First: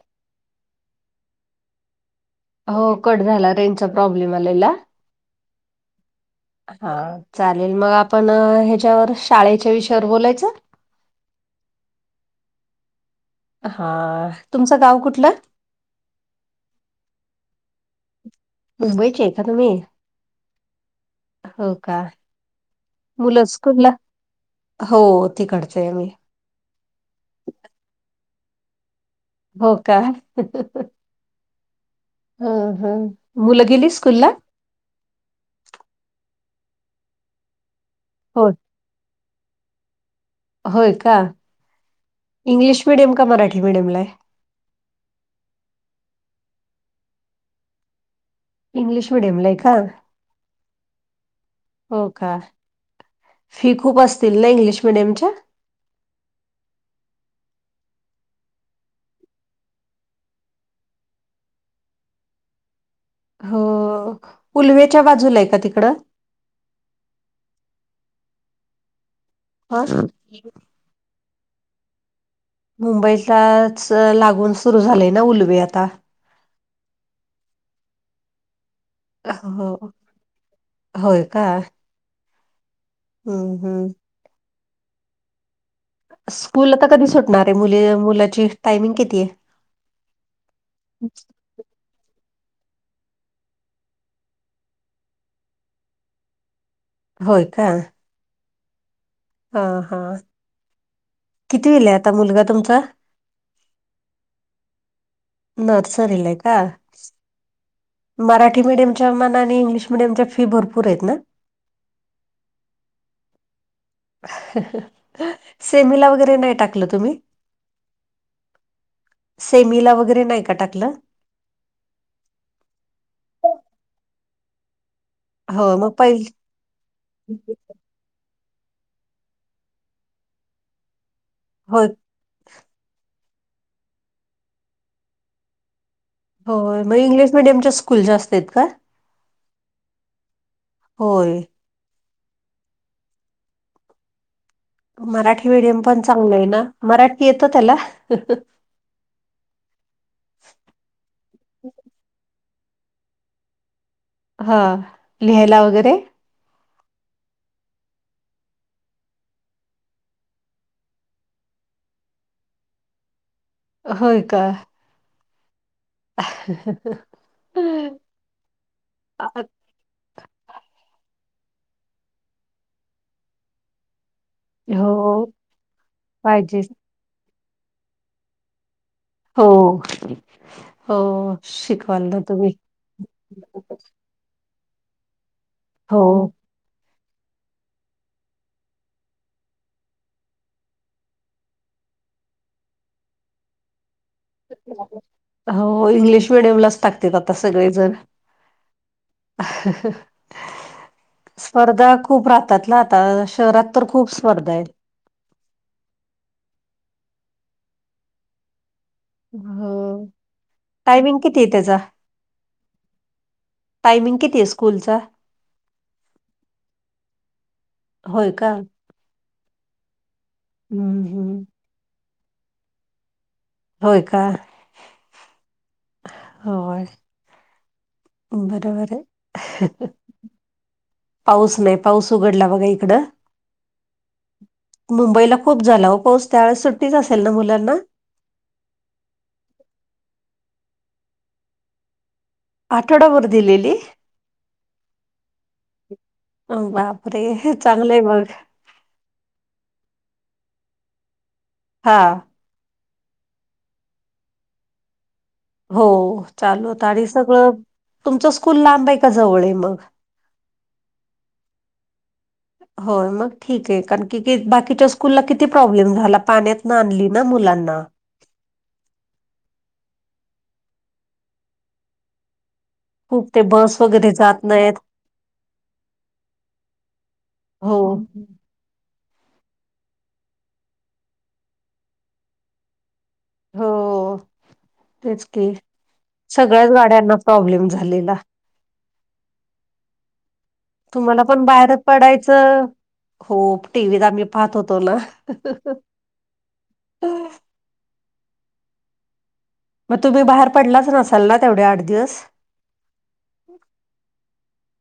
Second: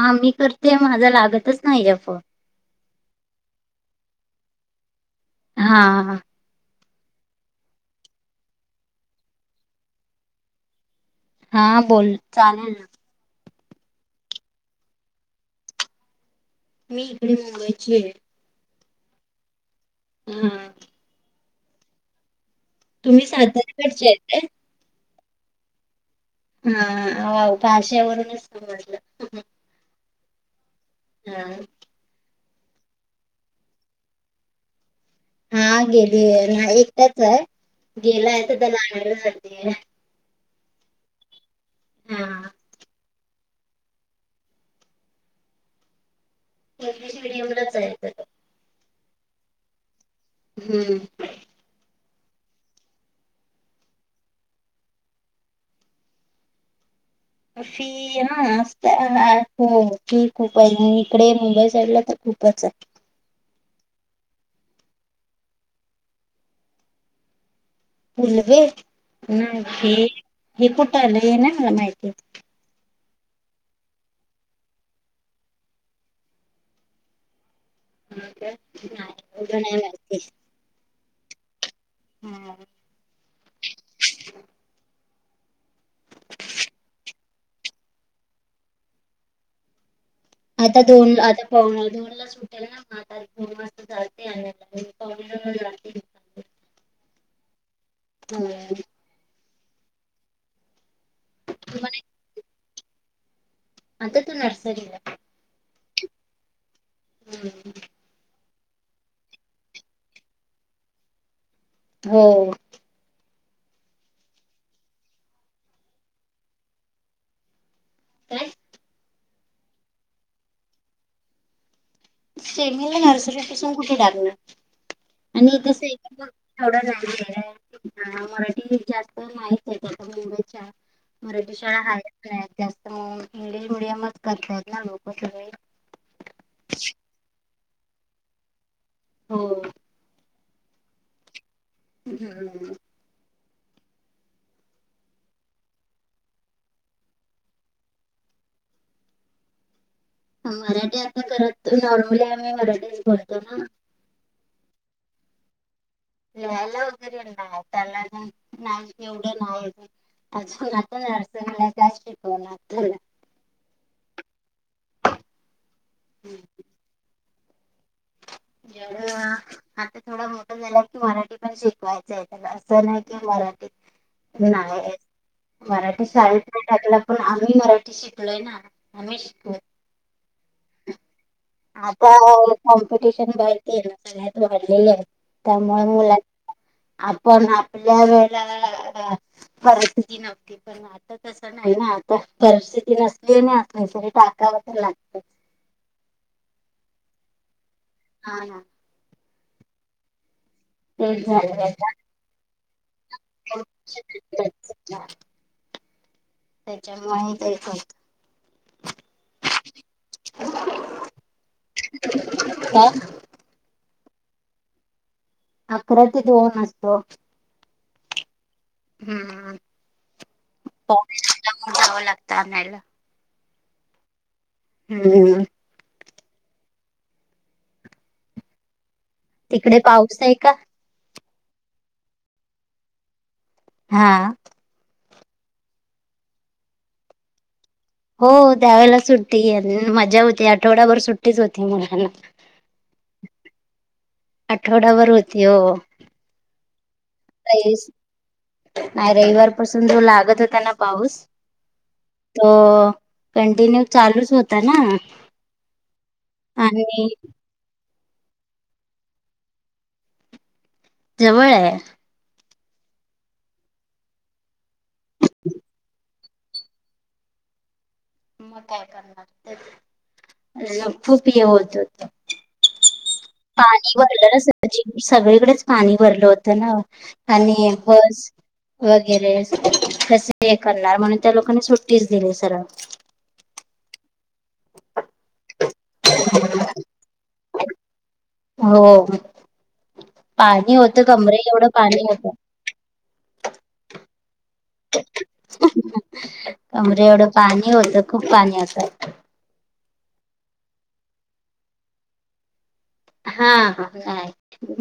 हा मी करते माझा लागतच नाही र फन हो कड झाला रेंजचा प्रॉब्लेम आलेला. हा. हा चालेल मग आपण ह्याच्यावर शाळेच्या विषयावर बोलायचं. हा बोल चालेल. हा तुमचं गाव कुठलं. मी इकडे मुंबईची आहे. मुंबईची आहे का तुम्ही. हम्. हो का तुम्ही मुलं स्कूलला सातारकडचे आहेत हो तिकडचय मी. हा भाषेवरूनच समजलं. हो का. हम्. अ मुलं गेली स्कूलला. हा गेली ना एकटाच आहे गेलाय हो तर त्या लागायला स. होय का हा इंग्लिश मिडियम का मराठी मिडियम ला. इंग्लिश मिीडयमच आहेय. इंग्लिश मिडियमला आहे का. हम्म. हो का फी खूप असतील ना इंग्लिश मिडियमच्या. अशी. त हो की खूप आहे इकडे मुंबई साईड ला तर खूपच आहे. हो उलवेच्या बाजूला आहे का तिकडं. फलवे ना हे हा. हे कुठं आलं हे ना मला माहिती आहे. मुंबईलाच लागून सुरू झालंय ना उलवे आता. हो का. हो होय का. हम्. हम हम्. स्कूल आता कधी सुटणार आहे मुली मुलाची टायमिंग किती आहे. आता दोन आता. पव धोनला सुटेला ना मस्तेव. होय का. हम्. हा हा किती वेला आहे आता मुलगा तुमचा. आता तु नर्सरी आहे. नर्सरीलाय का. ह. मराठी मिडियमच्या मानाने आणि इंग्लिश मिडियमच्या फी भरपूर आहेत ना? हो. सेमिला वगैरे नाही टाकलं तुम्ही? काय? सेमिला वगैरे नाही का टाकलं? सेमीला नर्सरीपसून कुठे टाकणार? आणि हो तस मग पहिली [unintelligible] हा मराठी जास्त माहित आहे मुंबईच्या, मराठी शाळा होय हा नाही जास्त मग, इंग्लिश मिडियमच करतात ना लोक सगळे. होय, मग इंग्लिश मिडियमच्या स्कूल जास्त आहेत का? हो. होय. हम्म. मराठी मीडियम पण चांगलं आहे ना. मराठी येतं त्याला? मराठी आता खर तर, नॉर्मली आम्ही मराठीच बोलतो ना. हा, लिहायला वगैरे? लिहायला वगैरे नाही. त्याला आजुन [unintelligible] एवढं नाही येत. अजून आता नर्सरीलाय काय शिकवणार त्याला. होय काय? [inaudible] [unintelligible] आ- आता थोडा मोठ झाला की मराठी पण शिकवायचं आहे त्याला, असं नाही की मराठीत नाही हो येत. मराठी शाळेत पाहिजे नई टाकला पण, आम्ही मराठी शिकलोय ना. आम्ही शिकलो हो, हो. शिकवाल आता ना तुम्ही कॉम्पिटिशन वाढतेय ना, सगळ्यात वाढलेलय. त्यामुळ हो मुला आपण आपल्या वेळेला परिस्थिती नव्हती, पण आता तसं नाही ना, आता परिस्थिती नसली आणि असल्या तरी टाकावं तर लागतंच्. हो इंग्लिश मिडियमलाच टाकतेत आता सगळे जण. हा हा. [inaudible] तेच झालं स्पर्धा खूप राहतात ना आता, शहरात तर खूप स्पर्धा आहेत. त्याच्यामुळे ते एक होत. हो, टायमिंग कितीय त्याचा? काय टायमिंग कितीय स्कूलचा? अकरा ते दोन असतो, होय का हम्म. [unintelligible] हम्म हम्म जावं लागतं आणायला. होय का? हम्म. होय. बरोबरय. तिकडे पाऊस आहे का? पाऊस नाही, पाऊस उघडला बघा इकडं. हा. मुंबईला खूप झाला हो पाऊस त्या वेळेस सुट्टीच असेल ना मुलांना? हो त्यावेेळेला सुट्टी, मजा होती. आठवडाभर सुट्टीच होती मुलांना. आठवडा भर दिलेली? आठवडाभर होती हो बापरे! काही चांगलय मग. नाही रविवार पाासून जो लागत होताना पाऊस हां. त कंटिन्यू चालूच होता ना हो चालू तर आणि सगळं तुमचं स्कूल लांब आहे का जवळ आहे मग जवळ आहे हो मग ठीक आहे कारण क बाकीच्या स्कूलला किती प्रॉब्लेम झाला पाण्यात नानली ना मुलांना.. मग काय करणार खूप हे होत होते खूप ते बस पाणी वगैरे भरलं ना जात नाहीत स सगळीकडेच पाणी भरलं होतं ना आणि हो बस वगैरे कसे हे करणार म्हणून त्या लोकांनी सुट्टीच दिली सरळ. हो तेच की सगळ्याच गाड्यांना प्रॉब्लेम झालेला हो पा तुम्हाला पण बाहेर पडायचं हो टीव्हीत आम्ही पाहत होतो ना कमरे एवढं पाणी होतं खूप पाणी असं मग तुम्ही बाहेर पडलाच नसाल ना तेवढे आठ दिवस हा हाय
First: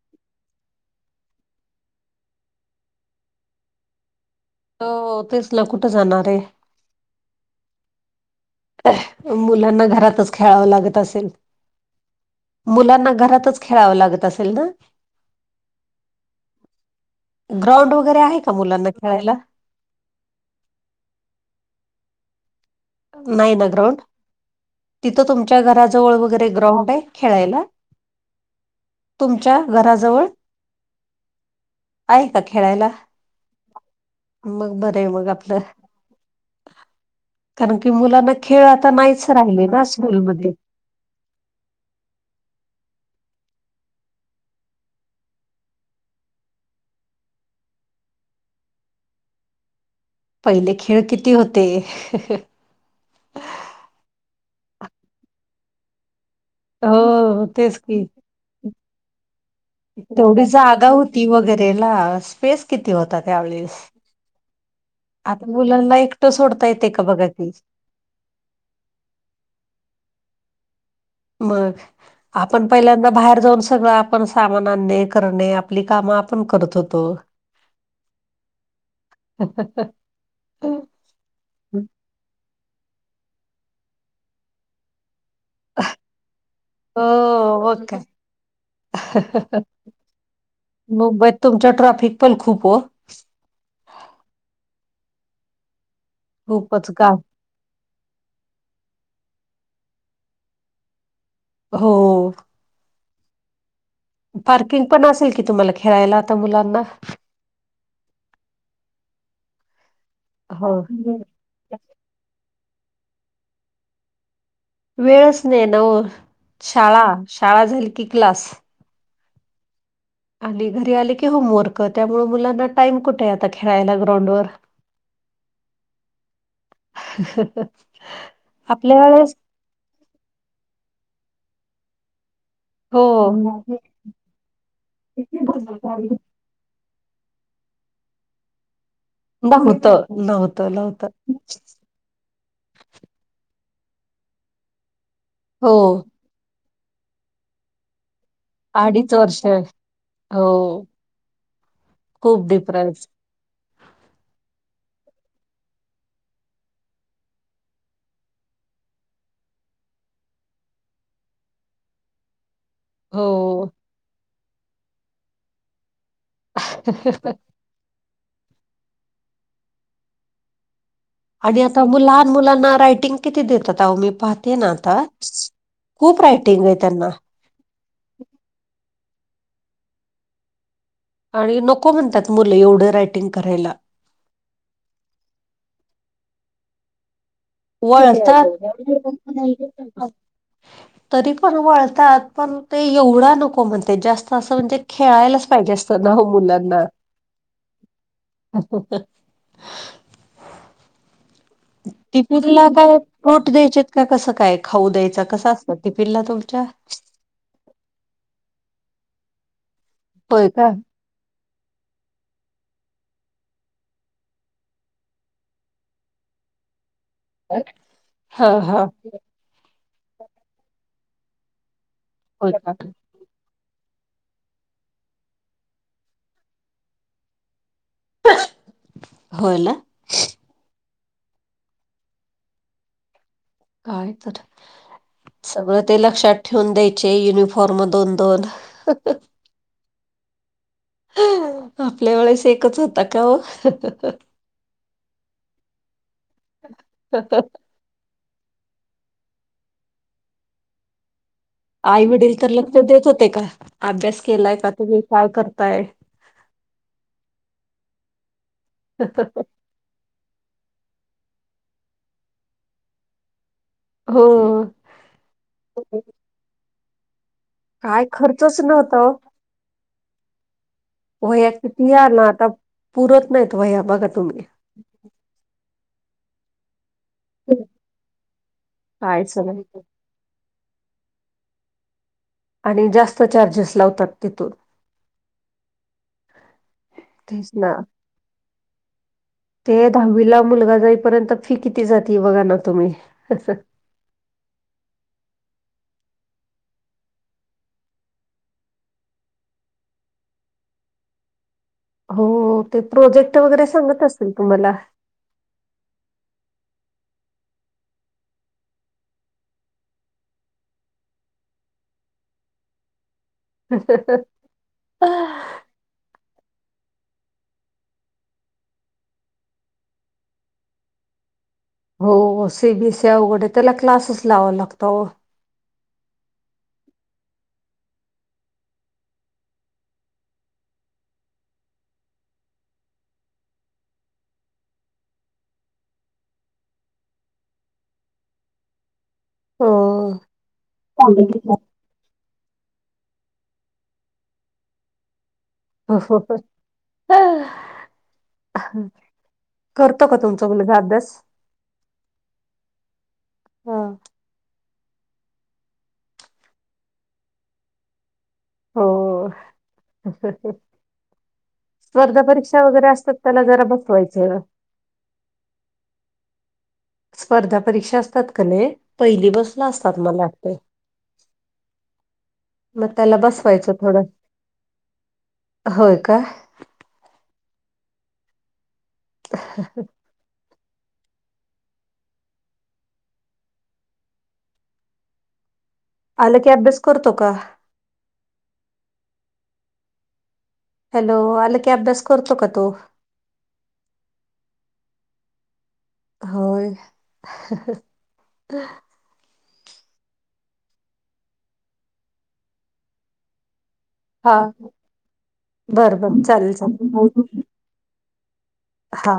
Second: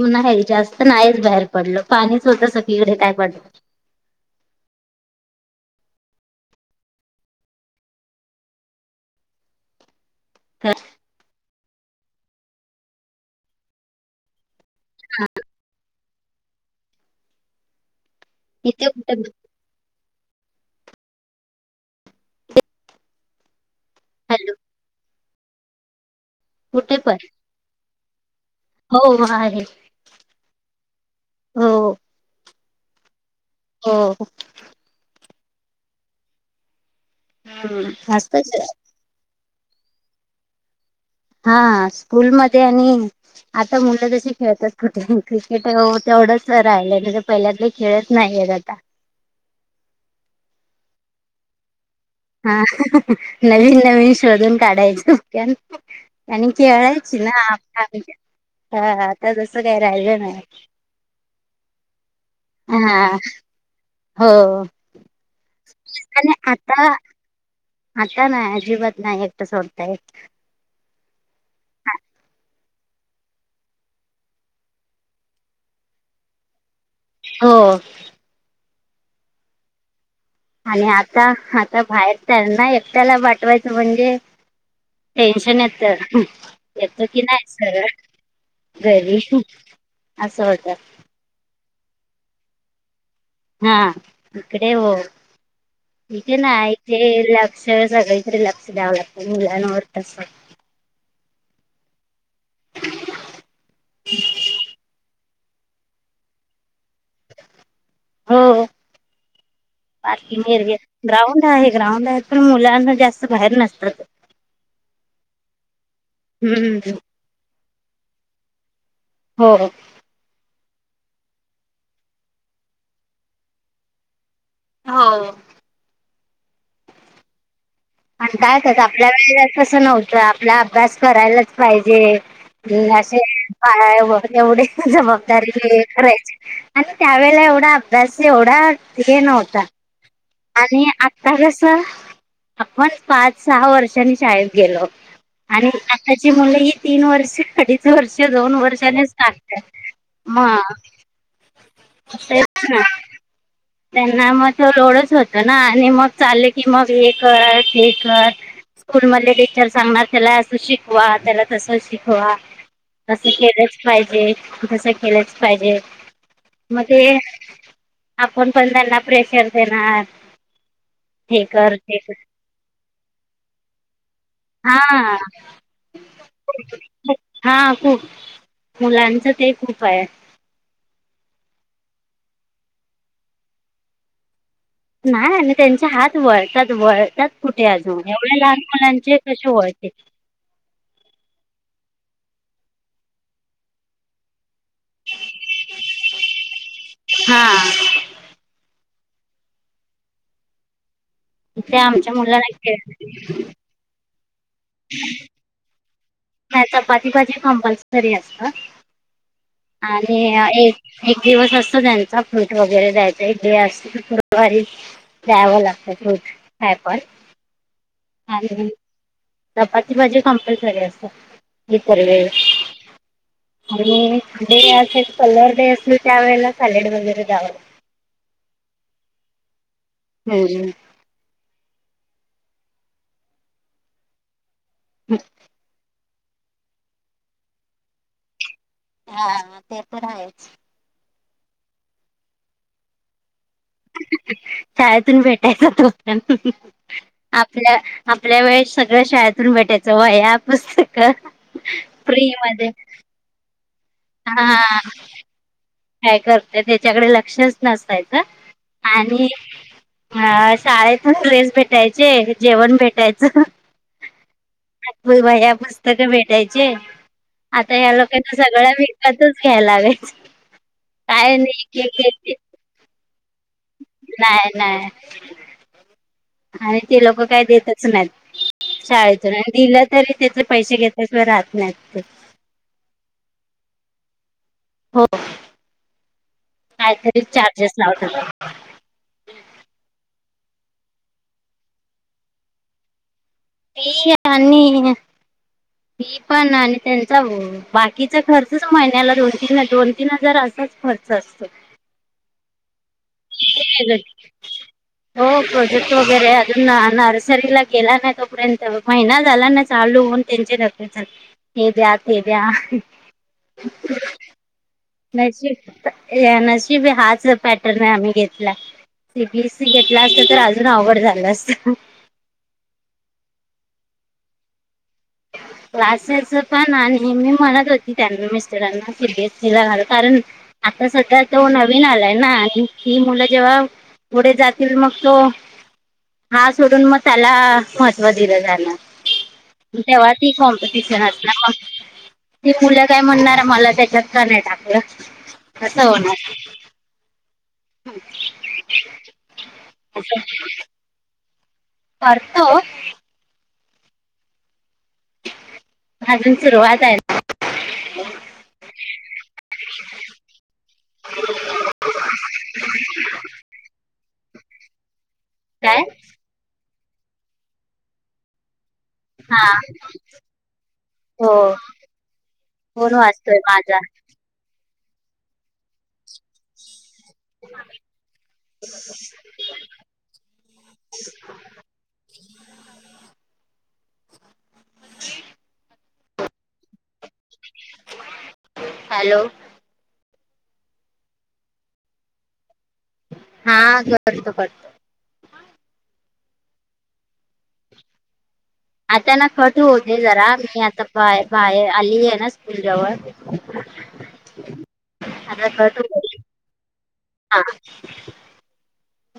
नाही जास्त नाहीच बाहेर पडलं पाणीच होतं सगळीकडे काय पडलं त तेचला कुठे जाणार आहे मुलांना घरातच खेळावं लागत असेल मुलांना घरातच खेळावं लागत असेल ना ह ग्राउंड वगैरे आहे का इथे मुलांना कुठे खेळायला नायना ग्रउंड हॅलो तिथं तुमच्या घराजवळ वगैरे ग्राउंड कुठे आहे पण खेळायला हो तुमच्या आहे घराजवळ हो आहे का खेळायला हो मग बरं आहे मग आपलं कारण की मुलांना मस्त खेळ आता नाहीच राहिले ना स्कूलमध्ये. हा स्कूलमध्ये आणि आता मुलं तशी खेळतात कुठे क्रिकेट तेवढंच राहिलंय त पहिल्यातले खेळत नाही मग आता. पहिले खेळ किती होते? नवीन नवीन शोधून काढायचं आणि खेळायची हो ना तेच [unintelligible] की आता जसं काही राहिलं नाही तेवढी जागा होती वगैरेला स्पेस किती हा होता त्यावेळेस हो आता मुलांना एकटं आणि सोडता येते आता का बघा की? आता ना अजिबात नाही एकट सोडता येतं. मग आपण पहिल्यांदा बाहेर जाऊन सगळं आपण सामान आणणे, करणे आपली कामं आपण करत होतो. हो तर हाहाहा आणि आता आता बाहेर तर ना एकट्याला पाठवायचं म्हणजे टेन्शन येत. हो येतो की नाही मग सरळ. काय घरी असं होत. मुंबईत तुमच्या ट्राफिक पण खूप हो हा इकडे हो. इथे ना खूपच इथे का शेजारी असले तरी लक्ष द्याव लागतंय मुलांवर. हो. पार्किंग पण असेल कि तुम्हाला खेळायला आता मुलांना. हो पार्किंग हो एरिया. ग्राउंड आहे ग्राउंड आहे पण मुलांना जास्त बाहेर नसतात. वेळच नाही ना ओ हम्म शाळा, शाळा झाली की क्लास. हो. आणि घरी आले की होमवर्क त्यामुळ मुलांना टाइम कुठे आहे आता खेळायला ग्राउंडवर. हो. हहह पण काय तर आपल्या वेळेला तस नव्हतं. ह हो. असे एवढे जबाबदारी करायची. आणि त्यावेेळेला एवढा अभ्यास एवढा हे नव्हता. नव्हतं. नव्हतं. आणि नव्हतं. आता कस? आपण पाच सहा वर्षांनी शाळेत गेलोत. आणि हो आताची मुलं ही तीन वर्ष आधीच वर्ष, दोन वर्षानीच अडीच वर्ष टाकता हो मग खूप तेच ना. डिफरन्स त्यांना मग त लोडच होत ना आणि मग चालल की मग हे कर. स्कूल मधले टीचर सांगणार त्याला असं शिकवा त्याला तस शिकवा. हो कसं केलंच पाहिजे? कस केलंच पाहिजे मग कोण पण त्यांना प्रेशर देणार? हे आणि कर आता ते कर लहान मुलांना रायटिंग किती देतात? आहो मी पाहते ना आता. हा खूप रायटिंग आहे त्यांना. हा खूप मुलांचं ते खूप आहे. आणि नको म्हणतात मुलं एवढं रायटिंग करायला. नाही आणि त्यांचे हात वळतात, वळतात. कुठे अजून एवढ्या वळतात. लहान मुलांचे कसे वळते तरी पण वळतात पण ते एवढा नको म्हणते जास्त असं म्हणजे खेळायलाच पाहिजे असतं ना हो मुलांना. हा असो. ते आमच्या टिफिनला मुलांना काय फ्रुट द्यायचे का? कसं काय खाऊ द्यायच कसं? नाही. चपाती भाजी कमपलसरी असत. आणि होय का? एक एक दिवस असत त्यांचा फ्रूट वगैरे द्यायचा एक डे असतो वारी दवं लागतं रूट काय पण हा आणि हा चपाती भाजी कंपलसरी असत इ व हो का आणि डे असे पलर डे असेल त्यावेेळेला सॅलेड वगैरे जावं होला हम् काय तर सगळं ते लक्षात ठेवून द्यायचे युनिफॉर्म दोन दोन हा ते पण आहेच आपल्या वेळेस एकच होता का हो शाळेतून भेटायचा तो पण आपल्या आपल्या वेळेस सगळं शाळेतून भेटायचं वया पुस्तकं फ्री आईवडील तर मध्ये लग ते देत होते का अभ्यास हा केलाय का तुम् काय करताय काय करते त्याच्याकडे लक्षच नसतायचं आणि हा शाळेतून ड्रेस भेटायचे जेवण भेटायचं हो. भाईया पुस्तक भेटायचे आता या काय लोकांना खर्चच सगळं नव्हता ओ विकतच घ्यायला हव वया किती या ना आता पुरत नाहीत वया बघा तुम्ही नाही नाही. आणि ते लोक काय देतच नाहीत शाळेतून कायच आणि नाही दिलं तरी त्याच पैसे घेतल्याशिवाय राहत नाही. आणि जास्त चार्जेस लावतात तिथून हो. ह. काहीतरी चार्जेस लावत. [unintelligible] ते दहावीला मुलगा जाईपर्यंत फी किती जाते बघा ना तुम्ही? त आणि पी पण आणि त्यांचा ब बाकीचा खर्चच महिन्याला दोन तीन दोन तीन हजार असाच खर्च असतो. हो ते प्रोजेक्ट वगैरे वेगळं सांगत असेतील तुम्हाला हो प्रोजेक्ट वगैरे अजून नर्सरीला गेला ना तोपर्यंत महिना झाला ना. चालू त्यांचे न हे द्या हे द्या. ह. नशीब नशीब हाच पॅटर्न आहे आम्ही घेतला. सीबीएससी घेतला असत तर अजून ऑवड झालं असत हो सीबीएस वगरे त्याला क्लासेस लावा लागत. क्लासेच पण आणि मी म्हणत होती त्यांना मिस्टरांना सी बीएस सी ला घाल कारण आता सध्या तो नवीन आलाय ना ही मुलं जेव्हा पुढे जातील मग तो हा सोडून मग त्याला महत्त्व दिलं जालं. ओ तेवती अ कॉम्पिटिशनम्श क मुलं काय म्हणणार मला त्याच्यात का नाही टाकलं. कसं हो हो होणार हो ह. करतो का तुमचा मुलगा अभ्यास वरत अजून सुरुवात आहे. हो. स्पर्धा परीक्षा वगैरे असतात त्याला जरा बसवायचं. काय? स्पर्धा परीक्षा असतात का नाही. पहिली हा बसला असतात मला ते हो मग फोन त्याला वाजतोय बसवायचं माझा थोडं होय का? [unintelligible] [unintelligible] आलं की अभ्यास करतो का? हॅलो. हॅलो आलं की अभ्यास करतो का तू? हा करतो करतो. होय. आता ना खट होते जरा मी आता बाय बाहेर आली आहे ना स्कूल जवळ [unintelligible] हा आता कट बरं होऊ दे बर चालेल हा चालेल. हा.